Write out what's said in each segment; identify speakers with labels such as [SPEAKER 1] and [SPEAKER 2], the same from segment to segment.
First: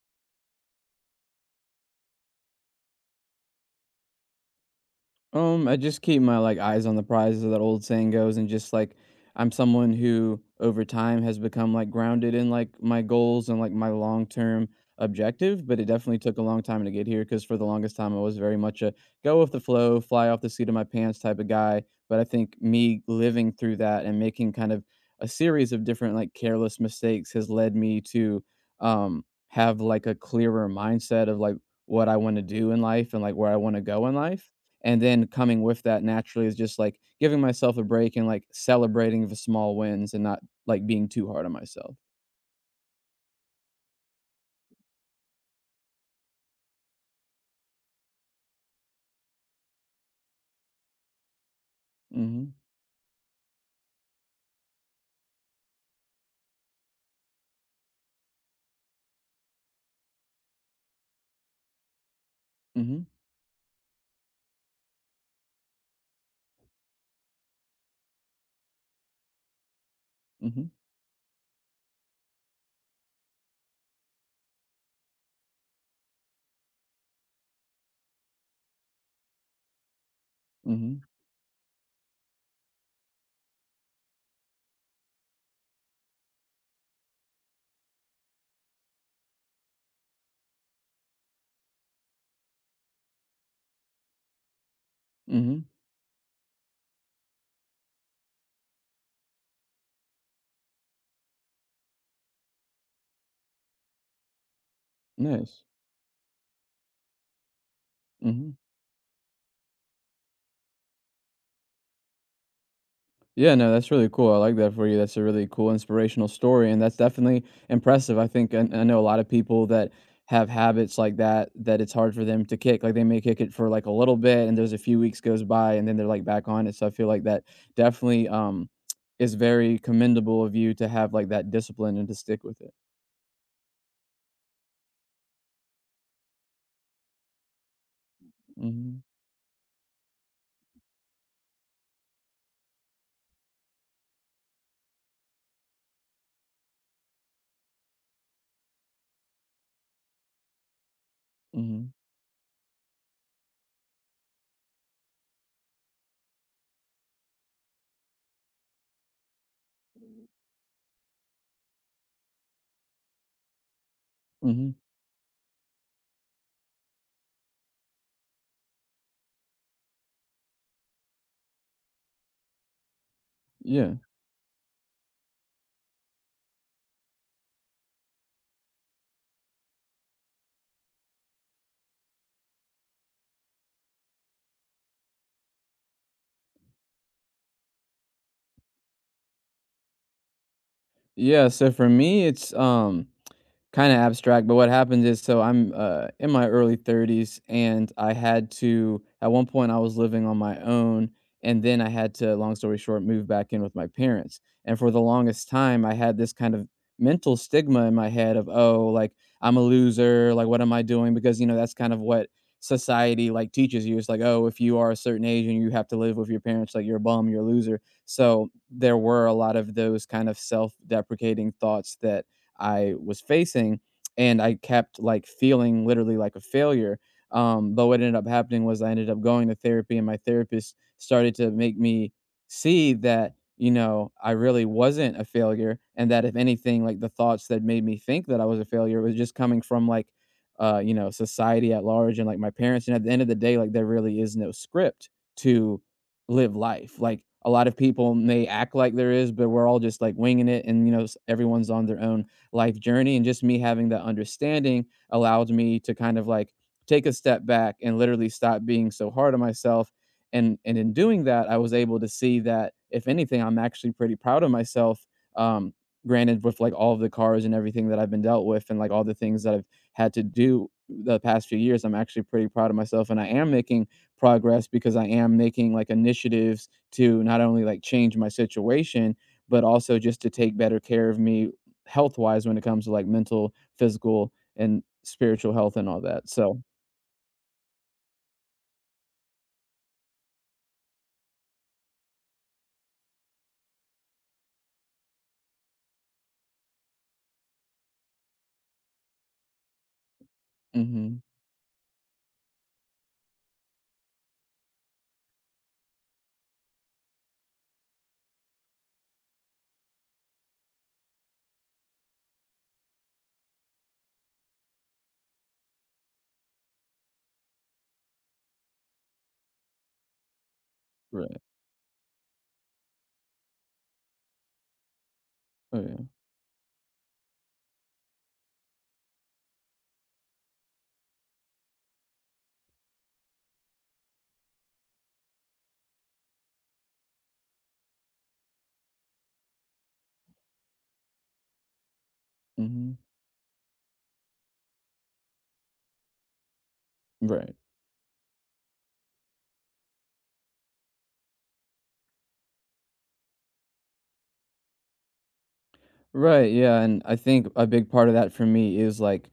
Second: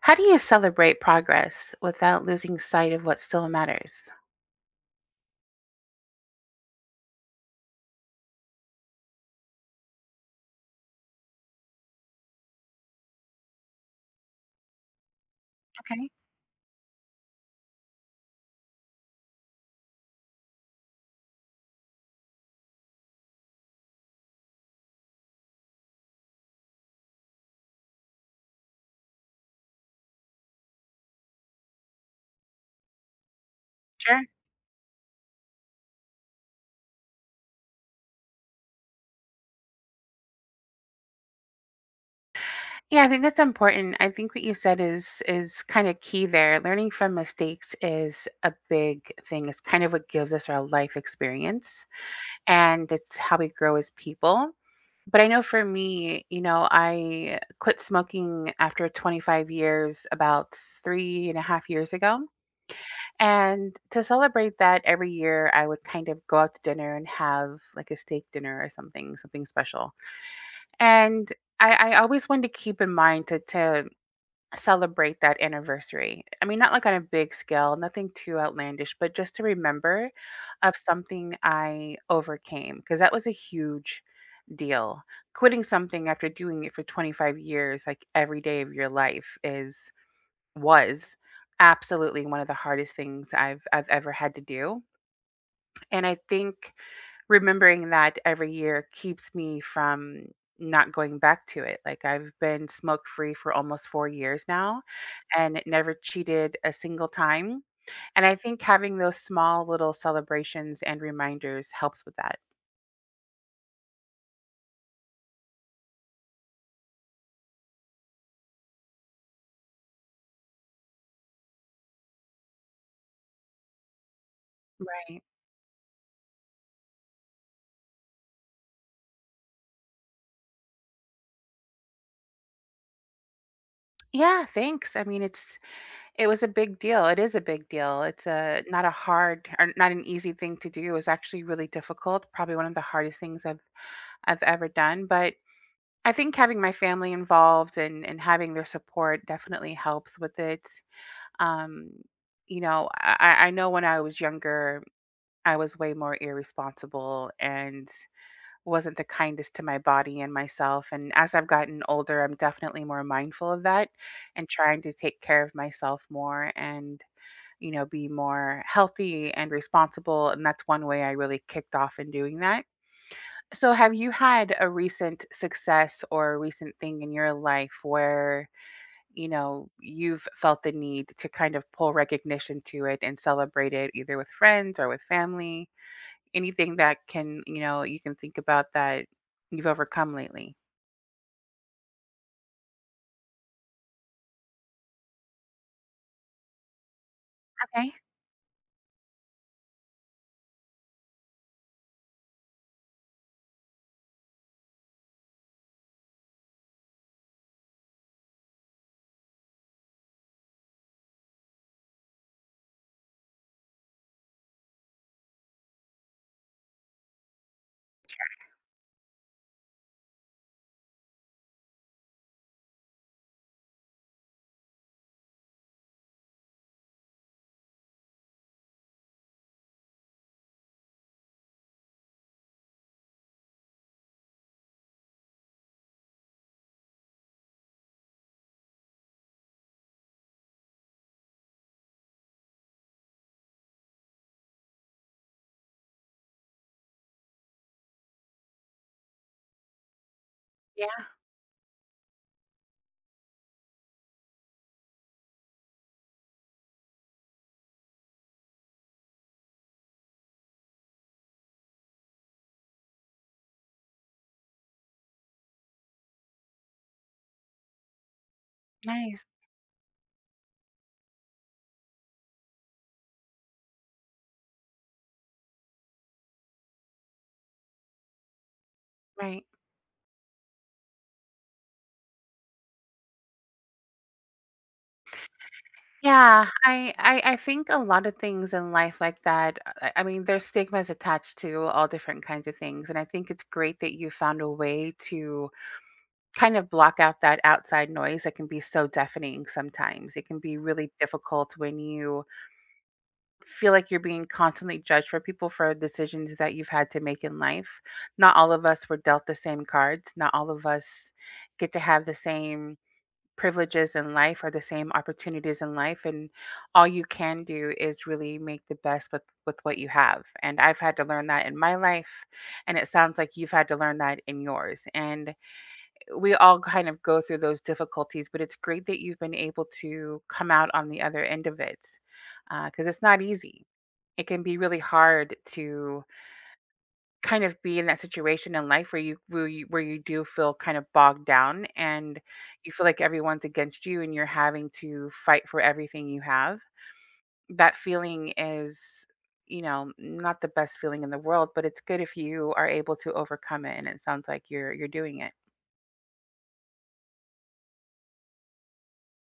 [SPEAKER 1] How do you celebrate progress without losing sight of what still matters?
[SPEAKER 2] I just keep my like eyes on the prize, as that old saying goes, and just like I'm someone who over time has become like grounded in like my goals and like my long term objective. But it
[SPEAKER 1] Okay,
[SPEAKER 2] definitely took a long time to get here because for the longest time I was very much a go with the flow, fly off the seat of my pants type of guy. But I think me living through that and making kind of a series of different like careless mistakes has led me to have like a clearer mindset of like what I want to do in life and like where I want to go in
[SPEAKER 1] sure.
[SPEAKER 2] life. And then coming with that naturally is just, like, giving myself a break and, like, celebrating the small wins and not, like, being too hard on myself.
[SPEAKER 1] Yeah, I think that's important. I think what you said is kind of key there. Learning from mistakes is a big thing. It's kind of what gives us our life experience,
[SPEAKER 2] Mhm.
[SPEAKER 1] and it's how we grow as people. But I know, for me, you know, I quit smoking after 25 years about 3.5 years ago.
[SPEAKER 2] Mhm.
[SPEAKER 1] And to celebrate that every year, I would kind of go out to dinner and have like a steak dinner or something, something special.
[SPEAKER 2] Mhm.
[SPEAKER 1] And I always wanted to keep in mind to celebrate that anniversary. I mean, not like on a big scale, nothing too outlandish, but just to remember of
[SPEAKER 2] Mhm.
[SPEAKER 1] something I overcame, because that was a huge deal. Quitting something after doing it for 25 years, like every day of your life, is was absolutely one of the hardest things I've ever had to do.
[SPEAKER 2] Mhm.
[SPEAKER 1] And I think remembering that every year keeps me from not going back to it. Like, I've been smoke free for almost 4 years now and
[SPEAKER 2] Nice.
[SPEAKER 1] never cheated a single time. And I
[SPEAKER 2] Mhm.
[SPEAKER 1] think having those small little celebrations and reminders helps with that.
[SPEAKER 2] Yeah, no, that's really cool. I like that for you. That's a really cool inspirational story, and that's definitely impressive. I think, and I know a lot of people that have habits like that that it's hard for them to kick. Like they may kick it for like a little bit, and there's a few weeks
[SPEAKER 1] Right.
[SPEAKER 2] goes by, and then they're like back on it. So I feel like that definitely is very commendable of you to have like that discipline and to stick with it.
[SPEAKER 1] Yeah, thanks. I mean, it was a big deal. It is a big deal. It's a not a
[SPEAKER 2] Hmm.
[SPEAKER 1] hard or not an easy thing to do. It was actually really difficult, probably one of the hardest things I've ever done. But I think having my family involved and having their support definitely helps with it. Um,
[SPEAKER 2] Hmm.
[SPEAKER 1] you know, I know when I was younger, I was way more irresponsible and wasn't the kindest to my body and myself. And as I've gotten older, I'm definitely more mindful of that and
[SPEAKER 2] Hmm.
[SPEAKER 1] trying to take care of myself more and, you know, be more healthy and responsible. And that's one way I really kicked off in doing that. So, have
[SPEAKER 2] Yeah,
[SPEAKER 1] you had a recent success or a recent thing in your life where, you know, you've felt the need to kind of pull recognition to it and celebrate it either with friends or with family? Anything that can, you know, you can think about that you've overcome lately?
[SPEAKER 2] yeah, so for me, it's kind of abstract, but what happens is so I'm in my early 30s and
[SPEAKER 1] Okay.
[SPEAKER 2] I had to, at one point, I was living on my own. And then I had to, long story short, move back in with my parents. And for the longest time, I had this kind of mental stigma in my head of, oh, like I'm a loser. Like, what am I doing? Because, that's kind of what society like teaches you. It's like, oh, if you are a certain age and you have to live with your parents, like you're a bum, you're a loser. So there were a lot of those kind of self deprecating thoughts that I was facing, and I kept like feeling literally like a failure. But what ended up happening was I ended up going to therapy, and my therapist started to make me see that I really wasn't a failure, and that if anything, like the thoughts that made me think that I was a failure was just coming from like society at large and like my parents. And at the end of the day, like there really is no script to live life. Like a lot of people may act like there is, but we're all just like winging it, and
[SPEAKER 1] Yeah.
[SPEAKER 2] everyone's on their own life journey, and just me having that understanding allowed me to kind of like take a step back and literally stop being so hard on myself, and in doing that, I was able to see that if anything I'm actually pretty proud of myself. um granted, with like all of the cars and everything that I've been dealt with and like all the
[SPEAKER 1] Nice.
[SPEAKER 2] things that I've had to do the past few years, I'm actually pretty proud of myself and I am making progress because I am making like initiatives to not only like change my situation,
[SPEAKER 1] Right.
[SPEAKER 2] but also just to take better care of me health wise when it comes to like mental, physical, and spiritual health and all that.
[SPEAKER 1] Yeah,
[SPEAKER 2] So,
[SPEAKER 1] I, I think a lot of things in life like that. I mean, there's stigmas attached to all different kinds of things, and I think it's great that you found a way to kind of block out that outside noise that can be so deafening sometimes. It can be really
[SPEAKER 2] mhm,
[SPEAKER 1] difficult when you feel like you're being constantly judged for people for decisions that you've had to make in life. Not all of us were dealt the same cards. Not all of us get to have the same privileges in life or the same opportunities in life, and all you can do is really make the best with what you have. And I've had to learn
[SPEAKER 2] right.
[SPEAKER 1] that in my life, and it sounds like you've had to learn that in yours. And
[SPEAKER 2] Oh yeah.
[SPEAKER 1] we all kind of go through those difficulties, but it's great that you've been able to come out on the other end of it, because it's not easy. It can be really hard to kind of be in that situation in life where you do feel kind of bogged down, and you feel
[SPEAKER 2] Mhm.
[SPEAKER 1] like everyone's against you and you're having to fight for everything you have.
[SPEAKER 2] Right.
[SPEAKER 1] That feeling is, you know, not the best feeling in the world, but it's good if you are able to overcome it, and it sounds like you're doing it.
[SPEAKER 2] Right, yeah, and I think a big part of that for me is, like,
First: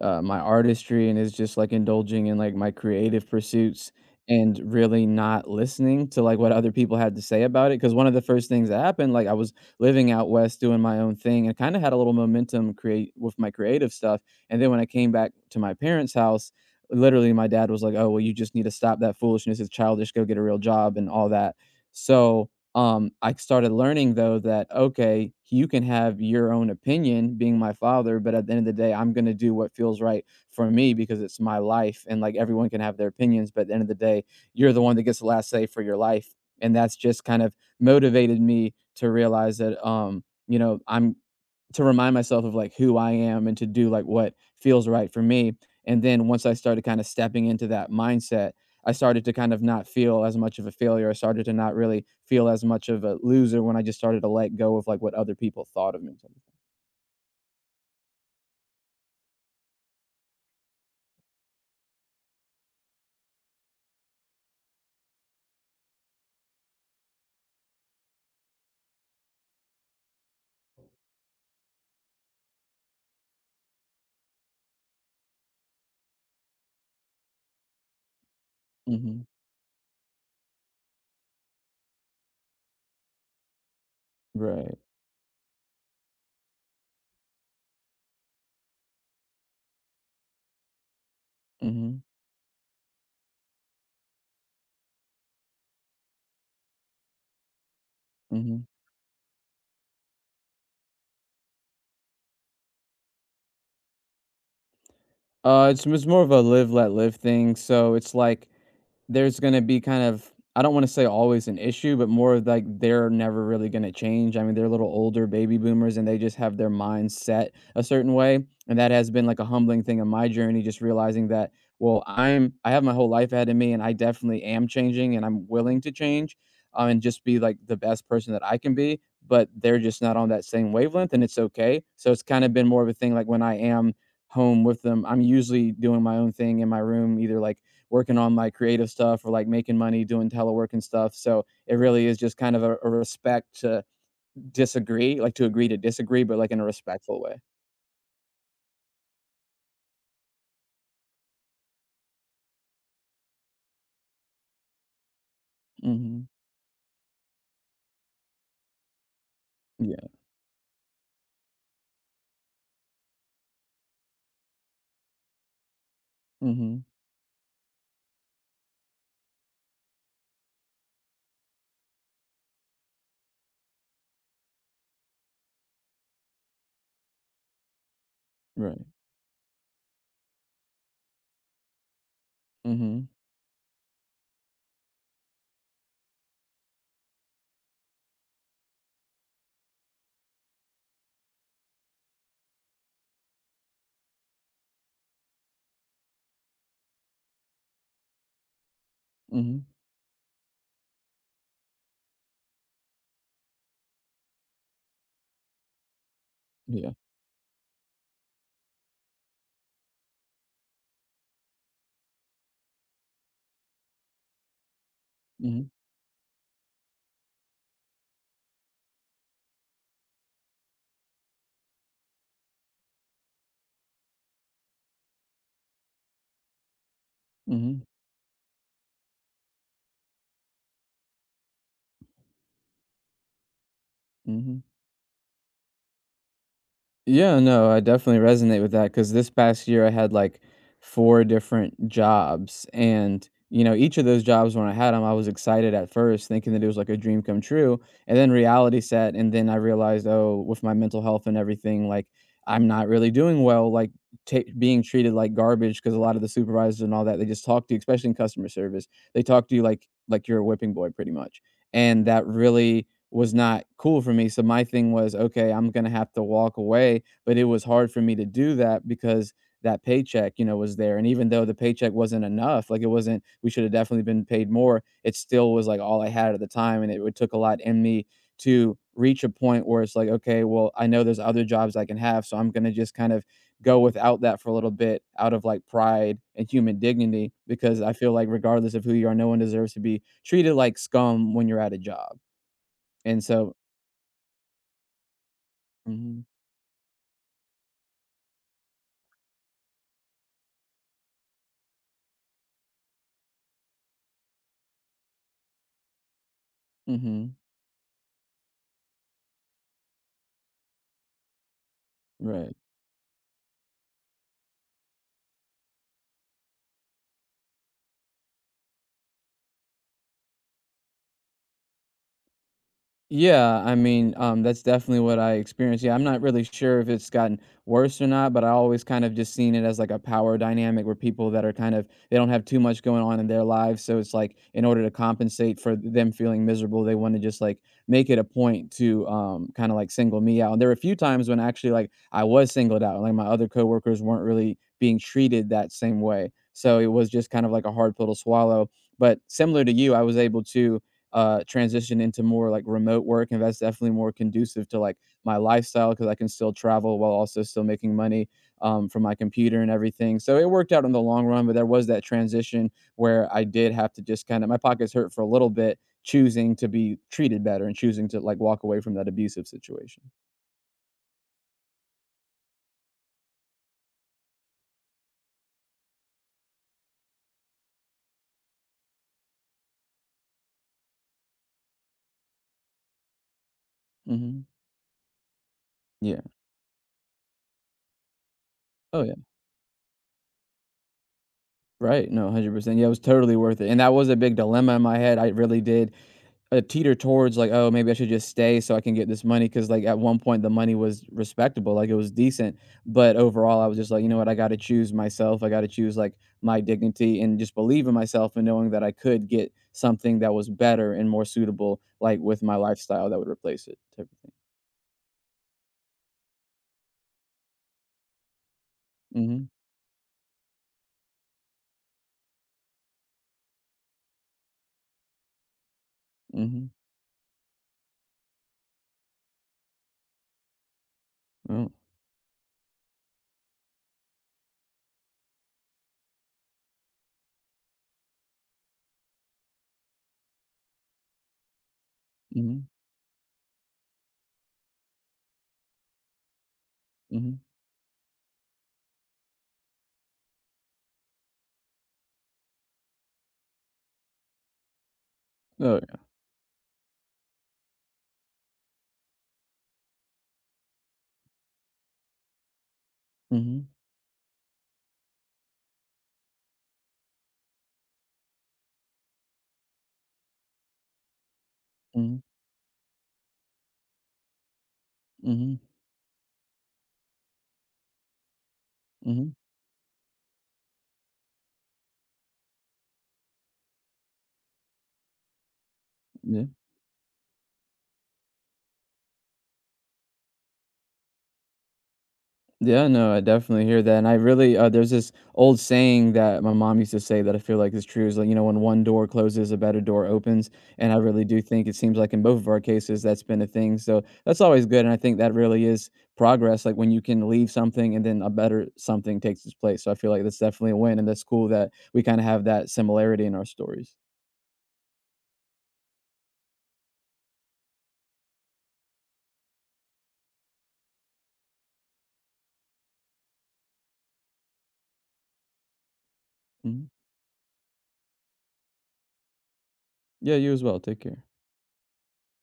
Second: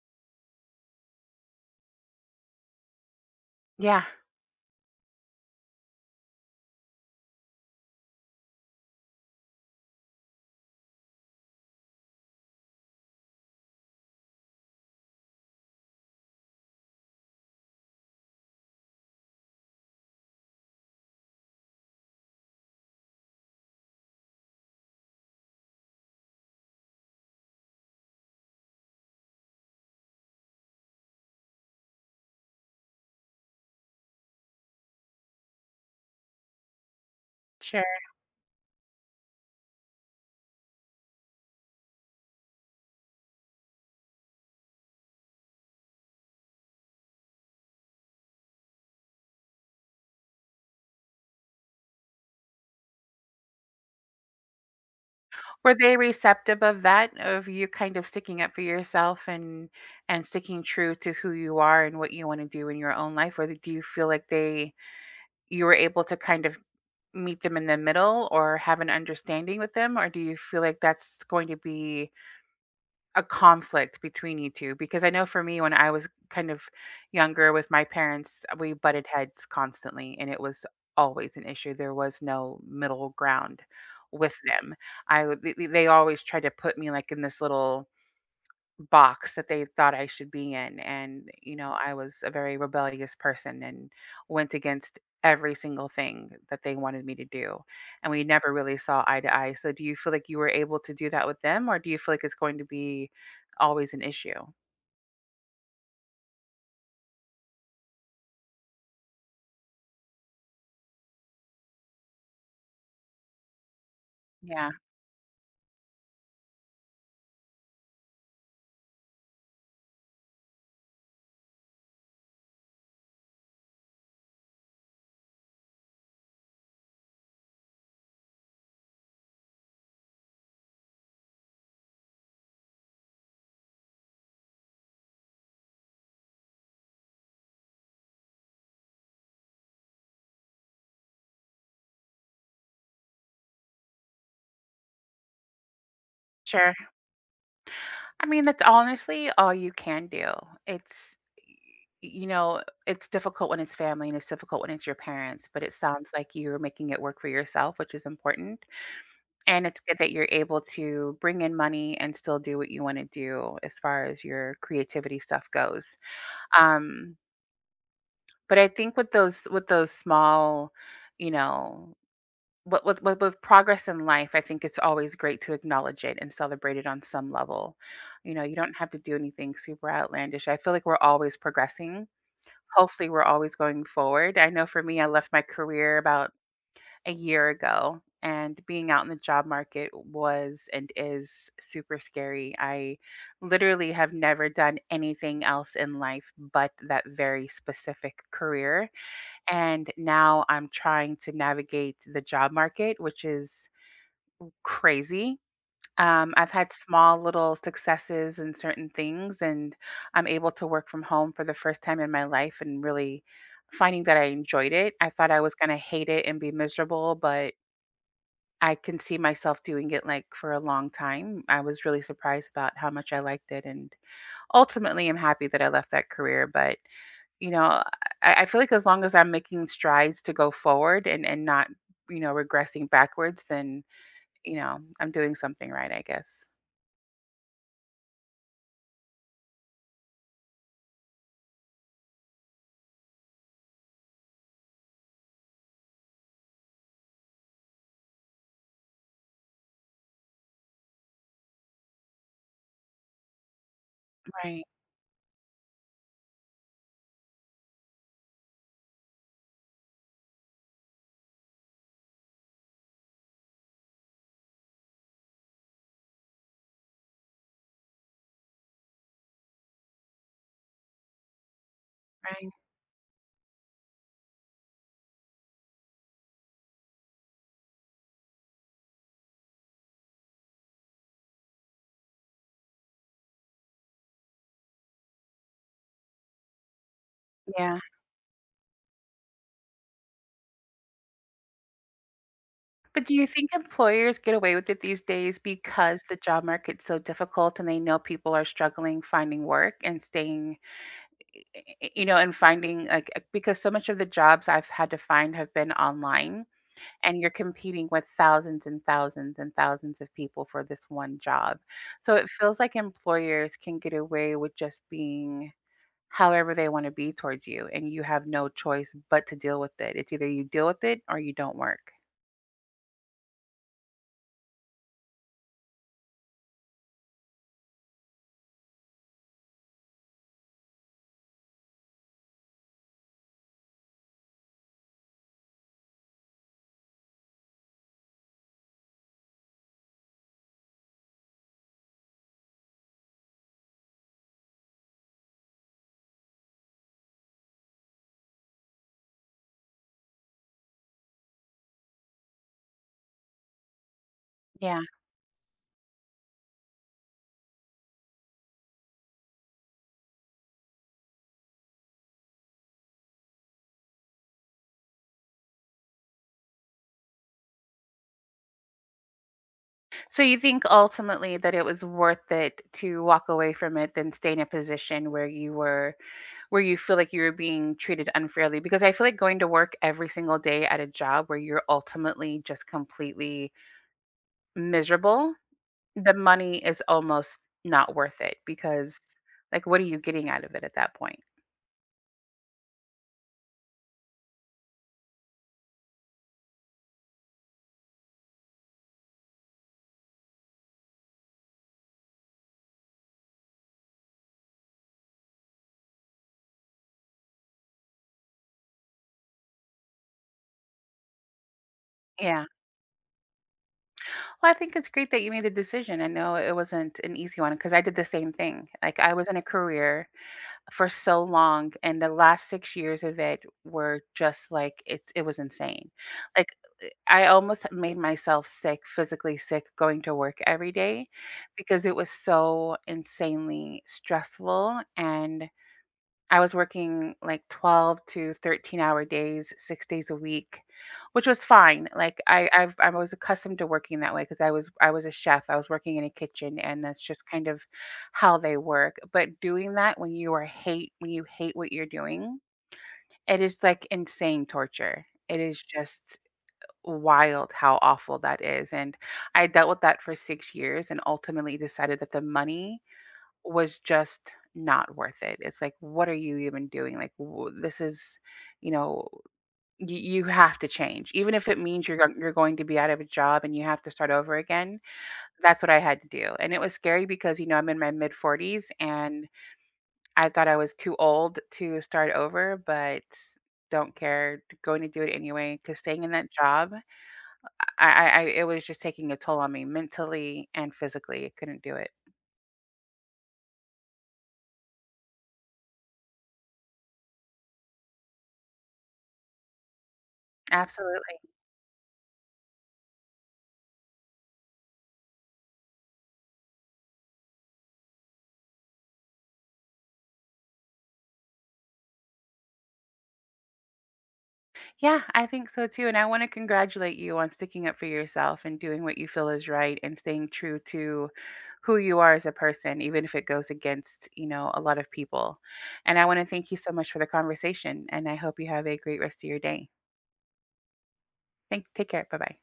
[SPEAKER 2] my artistry, and is just, like, indulging in, like, my creative pursuits
[SPEAKER 1] Yeah,
[SPEAKER 2] and really not listening to, like, what other people had to say about it. Because one of the first things that happened, like, I was living out west doing my own thing and kinda had a little momentum create with my creative stuff, and then when I came back to my parents' house, literally my dad was like, "Oh, well, you just need to stop that foolishness, it's childish, go get a real job," and all that. So I started learning though that, okay, you can have your own opinion being my father, but at the end of the day, I'm gonna do what feels right for me because it's my life, and like everyone can have their opinions, but at the end of the day, you're the one that gets the last say for your life. And that's just kind of
[SPEAKER 1] sure.
[SPEAKER 2] motivated me to realize that I'm to remind myself of, like, who I am and to do, like, what feels right for me. And then once I started kinda stepping into that mindset, I started to kind of not feel as much of a failure, I started to not really feel as much of a loser when I just started to let go of, like, what other people
[SPEAKER 1] Were
[SPEAKER 2] thought
[SPEAKER 1] they
[SPEAKER 2] of me.
[SPEAKER 1] receptive of that, of you kind of sticking up for yourself and sticking true to who you are and what you want to do in your own life? Or do you feel like they you were able to kind of meet them in the middle or have an understanding with them, or do you feel like that's going to be a conflict between you two? Because I know, for me, when I was kind of younger with my parents, we butted
[SPEAKER 2] Mhm.
[SPEAKER 1] heads constantly, and it was always an issue. There was no middle ground with them.
[SPEAKER 2] Right.
[SPEAKER 1] They always tried to put me like in this little box that they thought I should be in. And, you know, I
[SPEAKER 2] Mhm.
[SPEAKER 1] was a very rebellious person and went against every single thing that they wanted me to do. And we never
[SPEAKER 2] Mhm.
[SPEAKER 1] really saw eye to eye. So, do you feel like you were able to do that with them, or do you feel like it's going to be always an issue?
[SPEAKER 2] It's more of a live, let live thing, so it's like there's gonna be kind of, I don't wanna say always an issue, but more of like they're never really gonna change. I mean, they're a
[SPEAKER 1] Yeah,
[SPEAKER 2] little older baby boomers and they just have their mind set a certain way. And that has been like a humbling thing in my journey, just realizing that, well, I have my whole life ahead of me and I definitely am changing and I'm willing to change, and just be like the best person that I can be. But they're just not on that same wavelength and it's okay. So it's kind of been more of a thing like when I am home with them, I'm usually doing my own thing in my room, either like working on my creative stuff or like making money doing telework and stuff. So it really is just kind of a respect to disagree, like to agree to disagree, but like in a
[SPEAKER 1] sure.
[SPEAKER 2] respectful way.
[SPEAKER 1] I mean, that's honestly all you can do. It's, you know, it's difficult when it's family and it's difficult when it's your parents, but it sounds
[SPEAKER 2] Hmm.
[SPEAKER 1] like you're making it work for yourself, which is important. And it's good
[SPEAKER 2] Yeah.
[SPEAKER 1] that you're able to bring in money and still do what you wanna do as far as your creativity stuff goes.
[SPEAKER 2] Hmm.
[SPEAKER 1] Um, but I think with those small, you know, with progress in life, I think it's always great to acknowledge it and celebrate it on some level. You know, you don't
[SPEAKER 2] Right.
[SPEAKER 1] have to do anything super outlandish. I feel like we're always progressing.
[SPEAKER 2] Hmm.
[SPEAKER 1] Hopefully, we're always going forward. I know, for me, I left my career about a year ago, and being out in the job market was and is super scary. I literally have never done anything else in life but that very specific career.
[SPEAKER 2] Hmm.
[SPEAKER 1] And now I'm trying to navigate the job market, which is crazy. I've had
[SPEAKER 2] Yeah.
[SPEAKER 1] small little successes in certain things, and I'm able to work from home for the first time in my life and really finding that I enjoyed it. I thought I was going
[SPEAKER 2] Hmm.
[SPEAKER 1] to hate it and be miserable, but I can see myself doing it, like, for a long time. I was really surprised about how much I liked it, and ultimately, I'm happy that I left that career, but, you know,
[SPEAKER 2] Hmm.
[SPEAKER 1] I feel like as long as I'm making strides to go forward and not, you know, regressing backwards, then, you
[SPEAKER 2] Hmm.
[SPEAKER 1] know, I'm doing something right, I guess.
[SPEAKER 2] Yeah, no, I definitely resonate with that because this past year I had like four different jobs. And, each of those jobs, when I had them, I was excited at first, thinking that it was like a dream come true. And then reality set. And then I realized, oh, with my mental health and everything, like I'm not really doing well, like ta
[SPEAKER 1] Right,
[SPEAKER 2] being treated like garbage because a lot of the supervisors and all that, they just talk to you, especially in customer service, they talk to you like you're a whipping boy pretty much. And that really was not cool for me. So my thing was, okay, I'm gonna have to walk away. But it was hard for me to do that because that paycheck, was there. And even though the paycheck wasn't
[SPEAKER 1] right.
[SPEAKER 2] enough, like it wasn't, we should have definitely been paid more. It still was like all I had at the time, and it took a lot in me to reach a point where it's like, okay, well, I know there's other jobs I can have, so I'm gonna just kind of go without that for a little bit out of like pride and human dignity
[SPEAKER 1] Yeah.
[SPEAKER 2] because I feel like regardless of who you are, no one deserves to be treated like scum when you're at a job.
[SPEAKER 1] But do
[SPEAKER 2] And
[SPEAKER 1] you think
[SPEAKER 2] so
[SPEAKER 1] employers get away with it these days because the
[SPEAKER 2] mhm,
[SPEAKER 1] job market's so difficult and they know people are struggling finding work and staying, y- you know, and finding like, because so much of the jobs I've had to find have been online, and you're
[SPEAKER 2] mhm,
[SPEAKER 1] competing with thousands and thousands and thousands of people for this one job. So it
[SPEAKER 2] right.
[SPEAKER 1] feels like employers can get away with just being however they want to be towards you, and you have no choice but to deal with it. It's either you deal with it or you don't work.
[SPEAKER 2] Yeah, I mean, that's definitely what I experienced, yeah, I'm not really sure if it's gotten worse or not, but I always kind of just seen it as, like, a power dynamic where people that are kind of they don't have too much going on in their lives, so it's like, in order to compensate for them feeling miserable, they wanna just, like, make it a point to, kinda, like, single me out, and there were a few times when actually, like, I was singled out, like, my other coworkers weren't really being treated that same way, so it was just kind of like a hard pill to swallow, but similar to you, I was able to transition into more like remote work, and that's definitely more conducive to
[SPEAKER 1] Yeah.
[SPEAKER 2] like my lifestyle because I can still travel while also still making money from my computer and everything. So it worked out in the long run, but there was that transition where I did have to just kind of my pockets hurt for a little bit, choosing to be treated better and choosing to like walk away from that abusive situation.
[SPEAKER 1] So you think ultimately that it was worth it to walk away from it than stay in a position where you were where you feel like you're being treated unfairly? Because I feel like going to work every single day at a job where you're ultimately just completely
[SPEAKER 2] Hmm.
[SPEAKER 1] miserable, the
[SPEAKER 2] Yeah.
[SPEAKER 1] money is almost not worth it, because,
[SPEAKER 2] Oh yeah.
[SPEAKER 1] like, what are you getting out of it at that point?
[SPEAKER 2] Right. No, 100%. Yeah, it was totally worth it. And that was a big dilemma in my head. I really did teeter towards like, oh, maybe I should just stay so I can get this money because like at one point the money was respectable, like it was decent, but overall I was just like, you know what, I got to choose myself. I got to choose like my dignity and just believe in myself and knowing that I could get something that was better and more suitable, like with
[SPEAKER 1] Yeah.
[SPEAKER 2] my lifestyle that would replace it. Type of thing.
[SPEAKER 1] Well, I think it's great that you made the decision. I know it wasn't an easy one because I did the same thing. Like, I was in a
[SPEAKER 2] Mhm.
[SPEAKER 1] career for so long and the last 6 years of it were just like it was insane. Like,
[SPEAKER 2] Mhm.
[SPEAKER 1] I almost made myself sick, physically sick going to work every day
[SPEAKER 2] Oh.
[SPEAKER 1] because it was so insanely stressful, and I was working like 12 to 13-hour days, 6 days a week, which was fine. Like, I
[SPEAKER 2] Mhm.
[SPEAKER 1] I've I was accustomed to working that way because I was a chef. I was working in a kitchen, and that's just
[SPEAKER 2] Mhm.
[SPEAKER 1] kind of how they work. But doing that when you hate what you're doing, it is, like, insane torture. It is
[SPEAKER 2] Oh yeah.
[SPEAKER 1] just wild how awful that is, and I dealt with that for 6 years and ultimately decided that the money
[SPEAKER 2] Mhm.
[SPEAKER 1] was just not worth it. It's like, what are you even doing? Like, this is, you know, you have to change, even if it means
[SPEAKER 2] Mhm.
[SPEAKER 1] you're going to be out of a job and you have to start over again.
[SPEAKER 2] Mhm.
[SPEAKER 1] That's what I had to do, and it was scary because, you know, I'm in my mid 40s, and
[SPEAKER 2] Mhm.
[SPEAKER 1] I thought I was too old to start over, but don't care, going to do it anyway, because staying in that
[SPEAKER 2] Yeah.
[SPEAKER 1] job, I it was just taking a toll on me mentally and physically. I couldn't do it.
[SPEAKER 2] Yeah, no, I definitely hear that, and I really there's this old saying that my mom used to say that I feel like is true is like, you know, when one door closes, a better door opens, and I really
[SPEAKER 1] Absolutely.
[SPEAKER 2] do think it seems like in both of our cases that's been a thing. So that's always good, and I think that really is progress. Like when you can leave something and then a better something takes its place. So I feel like that's definitely a win, and that's cool that we kind of have that similarity in our stories.
[SPEAKER 1] Yeah, I think so too. And I want to congratulate you on sticking up for yourself and doing what you feel is right and staying true to who you are as a person, even if it goes against, you know, a lot of people. And I want to thank you so
[SPEAKER 2] Mhm.
[SPEAKER 1] much for the conversation. And I hope you have a great rest of your day.
[SPEAKER 2] Yeah, you as well. Take care.
[SPEAKER 1] Thank, take care. Bye bye.